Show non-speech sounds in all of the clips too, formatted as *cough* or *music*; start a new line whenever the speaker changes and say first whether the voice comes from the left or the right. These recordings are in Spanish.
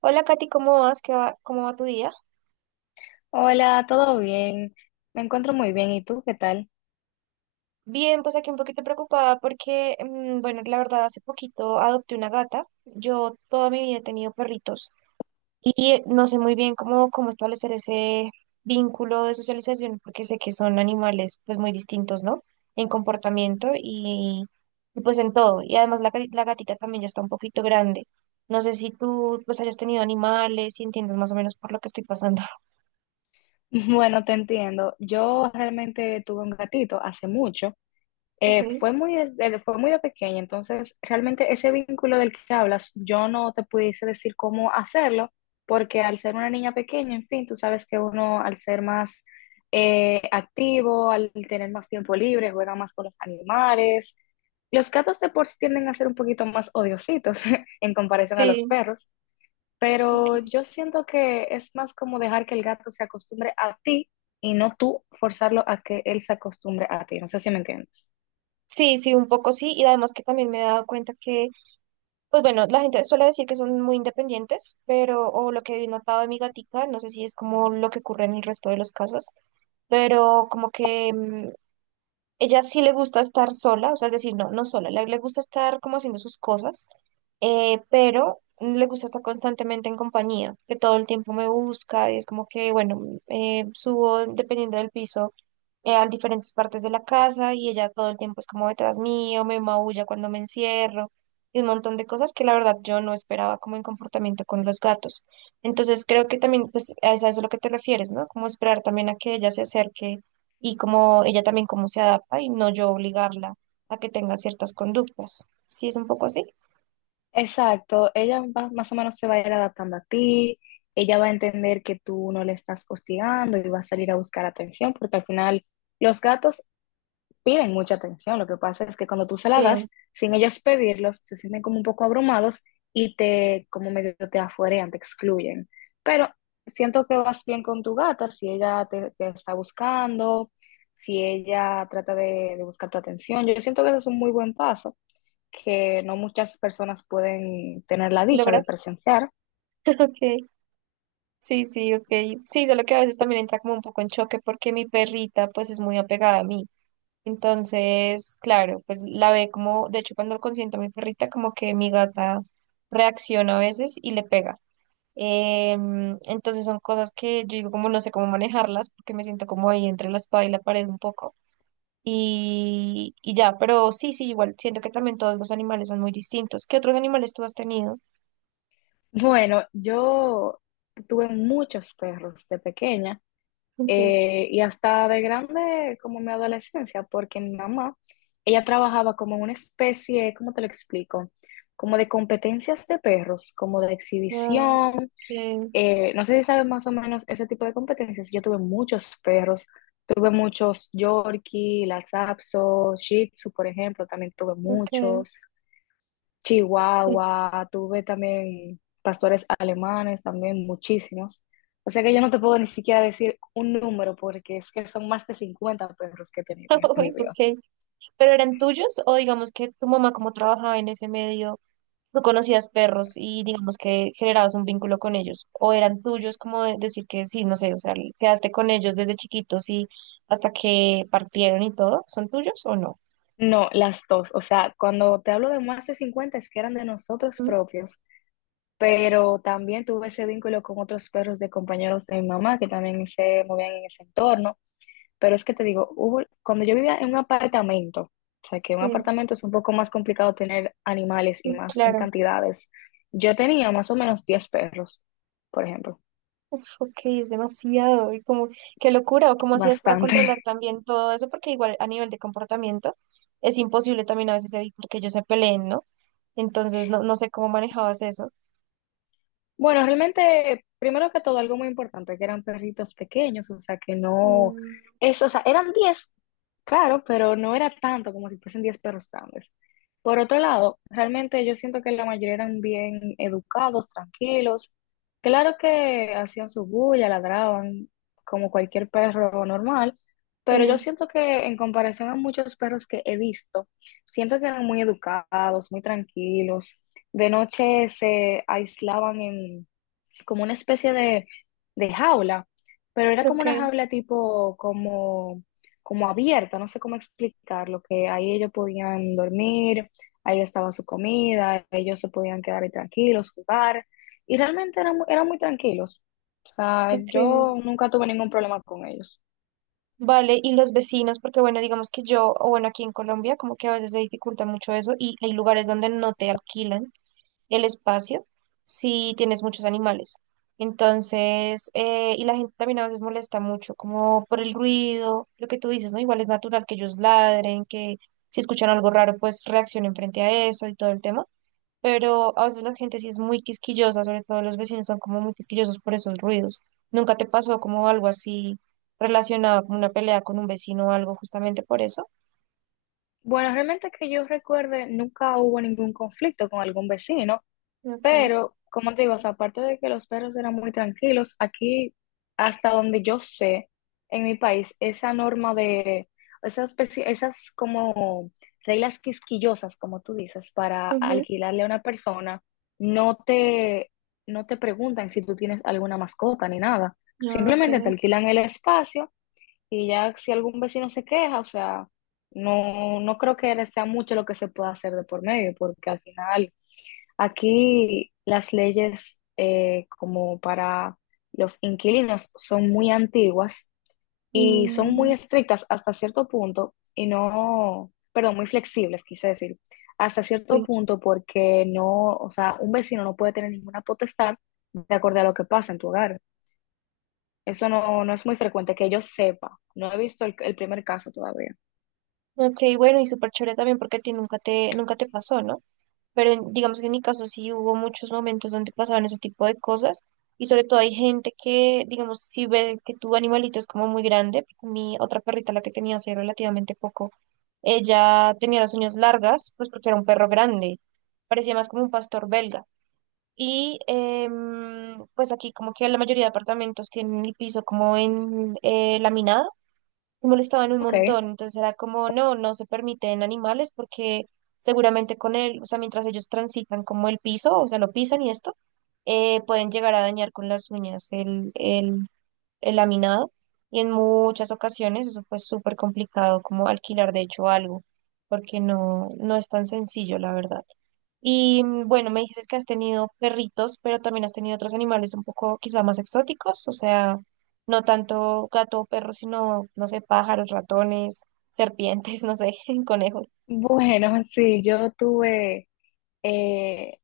right: Hola Katy, ¿cómo vas? ¿Qué va? ¿Cómo va tu día?
left: Hola, ¿todo bien? Me encuentro muy bien. ¿Y tú qué tal?
right: Bien, pues aquí un poquito preocupada porque, bueno, la verdad, hace poquito adopté una gata. Yo toda mi vida he tenido perritos y no sé muy bien cómo establecer ese vínculo de socialización porque sé que son animales pues muy distintos, ¿no? En comportamiento pues en todo. Y además la gatita también ya está un poquito grande. No sé si tú pues hayas tenido animales y entiendes más o menos por lo que estoy pasando. *laughs*
left: *laughs* Bueno, te entiendo. Yo realmente tuve un gatito hace mucho. Eh,
right: Okay.
left: fue muy de, de- fue muy de pequeña, entonces realmente ese vínculo del que hablas, yo no te pudiese decir cómo hacerlo, porque al ser una niña pequeña, en fin, tú sabes que uno al ser más activo, al tener más tiempo libre, juega más con los animales. Los gatos de por sí tienden a ser un poquito más odiositos *laughs* en comparación a los
right: Sí,
left: perros. Pero
right: ok.
left: yo siento que es más como dejar que el gato se acostumbre a ti y no tú forzarlo a que él se acostumbre a ti. No sé si me entiendes.
right: Sí, sí, un poco sí, y además que también me he dado cuenta que, pues bueno, la gente suele decir que son muy independientes, pero, o lo que he notado de mi gatica, no sé si es como lo que ocurre en el resto de los casos, pero como que ella sí le gusta estar sola, o sea, es decir, no, no sola, le gusta estar como haciendo sus cosas, pero le gusta estar constantemente en compañía, que todo el tiempo me busca y es como que, bueno, subo dependiendo del piso a diferentes partes de la casa y ella todo el tiempo es como detrás mío, me maulla cuando me encierro y un montón de cosas que la verdad yo no esperaba como en comportamiento con los gatos. Entonces creo que también pues a eso es a lo que te refieres, ¿no? Como esperar también a que ella se acerque y como ella también cómo se adapta y no yo obligarla a que tenga ciertas conductas. Sí, es un poco así.
left: Exacto, ella más o menos se va a ir adaptando a ti, ella va a entender que tú no le estás hostigando y va a salir a buscar atención, porque al final los gatos piden mucha atención. Lo que pasa es que cuando tú se
right: Sí,
left: la das, sin ellos pedirlos, se sienten como un poco abrumados y te, como medio te afuerean, te excluyen. Pero siento que vas bien con tu gata, si ella te está buscando, si ella trata de buscar tu atención. Yo siento que eso es un muy buen paso, que no muchas personas pueden tener la dicha
right: lograr.
left: de presenciar.
right: *laughs* Ok. Sí, sí, ok. Sí, solo que a veces también entra como un poco en choque porque mi perrita pues es muy apegada a mí. Entonces, claro, pues la ve como, de hecho, cuando consiento a mi perrita, como que mi gata reacciona a veces y le pega. Entonces son cosas que yo digo como no sé cómo manejarlas porque me siento como ahí entre la espada y la pared un poco. Ya, pero sí, sí, igual siento que también todos los animales son muy distintos. ¿Qué otros animales tú has tenido?
left: Bueno, yo tuve muchos perros de pequeña.
right: Okay.
left: Y hasta de grande, como en mi adolescencia, porque mi mamá, ella trabajaba como en una especie, ¿cómo te lo explico? Como de competencias de perros, como de
right: Ah,
left: exhibición.
right: ok,
left: No sé si sabes más o menos ese tipo de competencias. Yo tuve muchos perros, tuve muchos Yorkie, Lhasa Apso, Shih Tzu, por ejemplo, también tuve
right: ok.
left: muchos.
right: Sí.
left: Chihuahua, tuve también pastores alemanes, también muchísimos. O sea que yo no te puedo ni siquiera decir un número porque es que son más de 50 perros que he tenido en
right: *laughs*
left: este mi
right: Uy,
left: vida.
right: ok. ¿Pero eran tuyos o digamos que tu mamá como trabajaba en ese medio? Tú conocías perros y digamos que generabas un vínculo con ellos, o eran tuyos, como decir que sí, no sé, o sea, quedaste con ellos desde chiquitos y hasta que partieron y todo, ¿son tuyos o no?
left: No, las dos. O sea, cuando te hablo de más de 50 es que eran de nosotros
right: Ujú.
left: propios, pero también tuve ese vínculo con otros perros de compañeros de mi mamá que también se movían en ese entorno. Pero es que te digo, cuando yo vivía en un apartamento, o sea, que un
right: Sí,
left: apartamento es un poco más complicado tener animales y
right: sí,
left: más en
right: claro.
left: cantidades, yo tenía más o menos 10 perros, por ejemplo,
right: Uf, ok, es demasiado. Y como, qué locura, o cómo hacías para controlar
left: bastante.
right: también todo eso, porque igual a nivel de comportamiento es imposible también a veces evitar que ellos se peleen, ¿no? Entonces, no, no sé cómo manejabas eso.
left: Bueno, realmente, primero que todo, algo muy importante, que eran perritos pequeños, o sea, que no,
right: Mm,
left: es, o sea, eran 10, claro, pero no era tanto como si fuesen 10 perros grandes. Por otro lado, realmente yo siento que la mayoría eran bien educados, tranquilos, claro que hacían su bulla, ladraban como cualquier perro normal, pero yo
right: sí,
left: siento que en comparación a muchos perros que he visto, siento que eran muy educados, muy tranquilos. De noche se aislaban en como una especie de jaula, pero era como una
right: ok,
left: jaula tipo como, como abierta, no sé cómo explicarlo, que ahí ellos podían dormir, ahí estaba su comida, ellos se podían quedar ahí tranquilos, jugar, y realmente eran, eran muy tranquilos. O sea,
right: ok.
left: yo nunca tuve ningún problema con ellos.
right: Vale, y los vecinos, porque bueno, digamos que yo, o bueno, aquí en Colombia, como que a veces se dificulta mucho eso y hay lugares donde no te alquilan el espacio si tienes muchos animales. Entonces, y la gente también a veces molesta mucho, como por el ruido, lo que tú dices, ¿no? Igual es natural que ellos ladren, que si escuchan algo raro, pues reaccionen frente a eso y todo el tema, pero a veces la gente sí es muy quisquillosa, sobre todo los vecinos son como muy quisquillosos por esos ruidos. ¿Nunca te pasó como algo así relacionado con una pelea con un vecino o algo justamente por eso?
left: Bueno, realmente que yo recuerde, nunca hubo ningún conflicto con algún vecino.
right: Okay.
left: Pero, como te digo, o sea, aparte de que los perros eran muy tranquilos, aquí, hasta donde yo sé, en mi país, esa norma de esas como reglas quisquillosas, como tú dices, para
right: Ujú.
left: alquilarle a una persona, no te, no te preguntan si tú tienes alguna mascota ni nada.
right: Ah,
left: Simplemente
right: okay.
left: te alquilan el espacio y ya si algún vecino se queja, o sea, no, no creo que sea mucho lo que se pueda hacer de por medio, porque al final aquí las leyes como para los inquilinos son muy antiguas y son muy
right: mm,
left: estrictas hasta cierto punto y no, perdón, muy flexibles, quise decir, hasta cierto
right: sí.
left: punto porque no, o sea, un vecino no puede tener ninguna potestad de acuerdo a lo que pasa en tu hogar. Eso no, no es muy frecuente que yo sepa. No he visto el primer caso todavía.
right: Okay, bueno, y súper chévere también porque a ti nunca te pasó, ¿no? Pero digamos que en mi caso sí hubo muchos momentos donde pasaban ese tipo de cosas y sobre todo hay gente que, digamos, si ve que tu animalito es como muy grande, mi otra perrita, la que tenía hace relativamente poco, ella tenía las uñas largas, pues porque era un perro grande, parecía más como un pastor belga. Y pues aquí como que la mayoría de apartamentos tienen el piso como en laminado, me molestaban un
left: Ok.
right: montón, entonces era como, no, no se permiten animales porque seguramente con él, o sea, mientras ellos transitan como el piso, o sea, lo pisan y esto, pueden llegar a dañar con las uñas el laminado y en muchas ocasiones eso fue súper complicado como alquilar de hecho algo, porque no, no es tan sencillo, la verdad. Y bueno, me dices que has tenido perritos, pero también has tenido otros animales un poco quizá más exóticos, o sea, no tanto gato o perro, sino, no sé, pájaros, ratones, serpientes, *laughs* no sé, *laughs* conejos.
left: Bueno, *laughs* sí, yo tuve eh,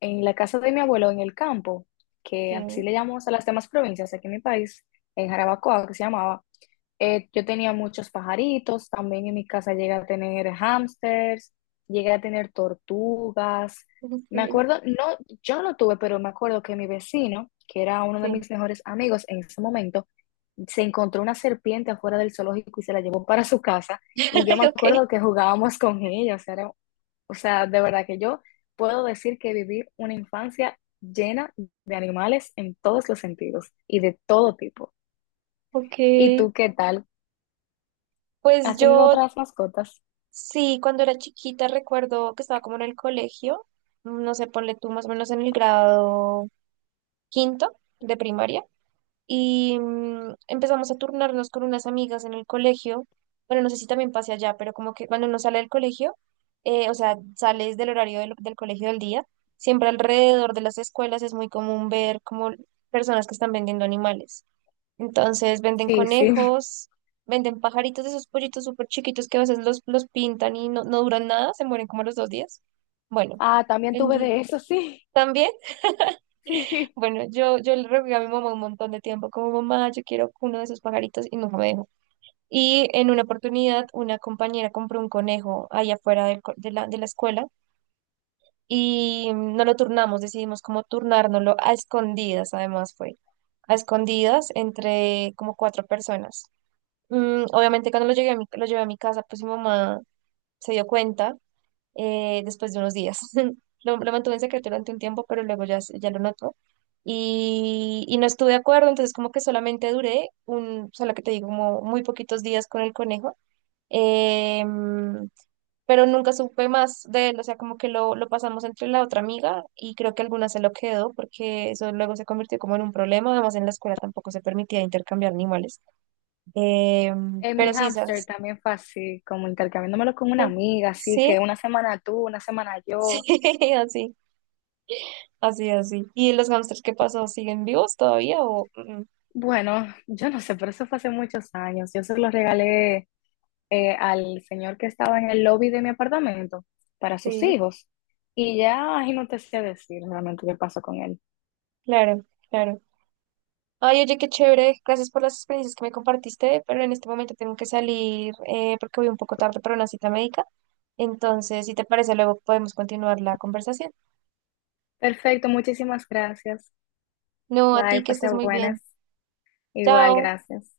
left: en la casa de mi abuelo, en el campo, que
right: Sí,
left: así le llamamos a las demás provincias aquí en mi país, en Jarabacoa, que se llamaba, yo tenía muchos pajaritos, también en mi casa llegué a tener hámsters, llegué a tener tortugas. Me
right: sí,
left: acuerdo, no, yo no tuve, pero me acuerdo que mi vecino, que era uno de
right: sí.
left: mis mejores amigos en ese momento, se encontró una serpiente afuera del zoológico y se la llevó para su casa. Y yo
right: *laughs*
left: me
right: Okay.
left: acuerdo que jugábamos con ella, o sea, era- o sea, de verdad que yo puedo decir que viví una infancia llena de animales en todos los sentidos y de todo tipo. ¿Y
right: Okay.
left: tú qué tal?
right: Pues
left: ¿Has tenido
right: yo
left: otras mascotas?
right: sí, cuando era chiquita recuerdo que estaba como en el colegio, no sé, ponle tú más o menos en el grado quinto de primaria. Y empezamos a turnarnos con unas amigas en el colegio. Bueno, no sé si también pase allá, pero como que cuando uno sale del colegio, o sea, sales del horario del colegio del día, siempre alrededor de las escuelas es muy común ver como personas que están vendiendo animales. Entonces venden
left: Sí, sí.
right: conejos, venden pajaritos de esos pollitos súper chiquitos que a veces los pintan y no, no duran nada, se mueren como a los dos días. Bueno,
left: Ah, también tuve
right: vendía.
left: de eso, sí.
right: También
left: *laughs*
right: bueno, yo le rogué a mi mamá un montón de tiempo, como mamá, yo quiero uno de esos pajaritos y nunca me dejó. Y en una oportunidad, una compañera compró un conejo ahí afuera de de la escuela y no lo turnamos, decidimos como turnárnoslo a escondidas, además fue, a escondidas entre como cuatro personas. Obviamente cuando lo llegué a mi, lo llevé a mi casa, pues mi mamá se dio cuenta después de unos días. *laughs* Lo mantuve en secreto durante un tiempo, pero luego ya, ya lo notó. No estuve de acuerdo, entonces como que solamente duré un, solo que te digo, como muy poquitos días con el conejo. Em, pero nunca supe más de él, o sea, como que lo pasamos entre la otra amiga y creo que alguna se lo quedó porque eso luego se convirtió como en un problema, además en la escuela tampoco se permitía intercambiar animales.
left: Sí. Mi
right: Pero sí,
left: hámster
right: ¿sabes?
left: también fue así, como intercambiándomelo con una
right: *laughs*
left: amiga, así
right: Sí,
left: que una semana tú, una semana yo.
right: *laughs* sí, así. Así, así. ¿Y los hamsters qué pasó? ¿Siguen vivos todavía? O... mm,
left: Bueno, yo no sé, pero eso fue hace muchos años. Yo se lo regalé al señor que estaba en el lobby de mi apartamento para sus
right: sí,
left: hijos. Y ya, ay, no te sé decir realmente qué pasó con él.
right: claro, claro. Ay, oye, qué chévere. Gracias por las experiencias que me compartiste, pero en este momento tengo que salir porque voy un poco tarde para una cita médica. Entonces, si te parece, luego podemos continuar la conversación.
left: Perfecto, muchísimas gracias.
right: No, a
left: Bye,
right: ti que
left: pase
right: estés muy bien.
left: buenas. Igual,
right: Chao.
left: gracias.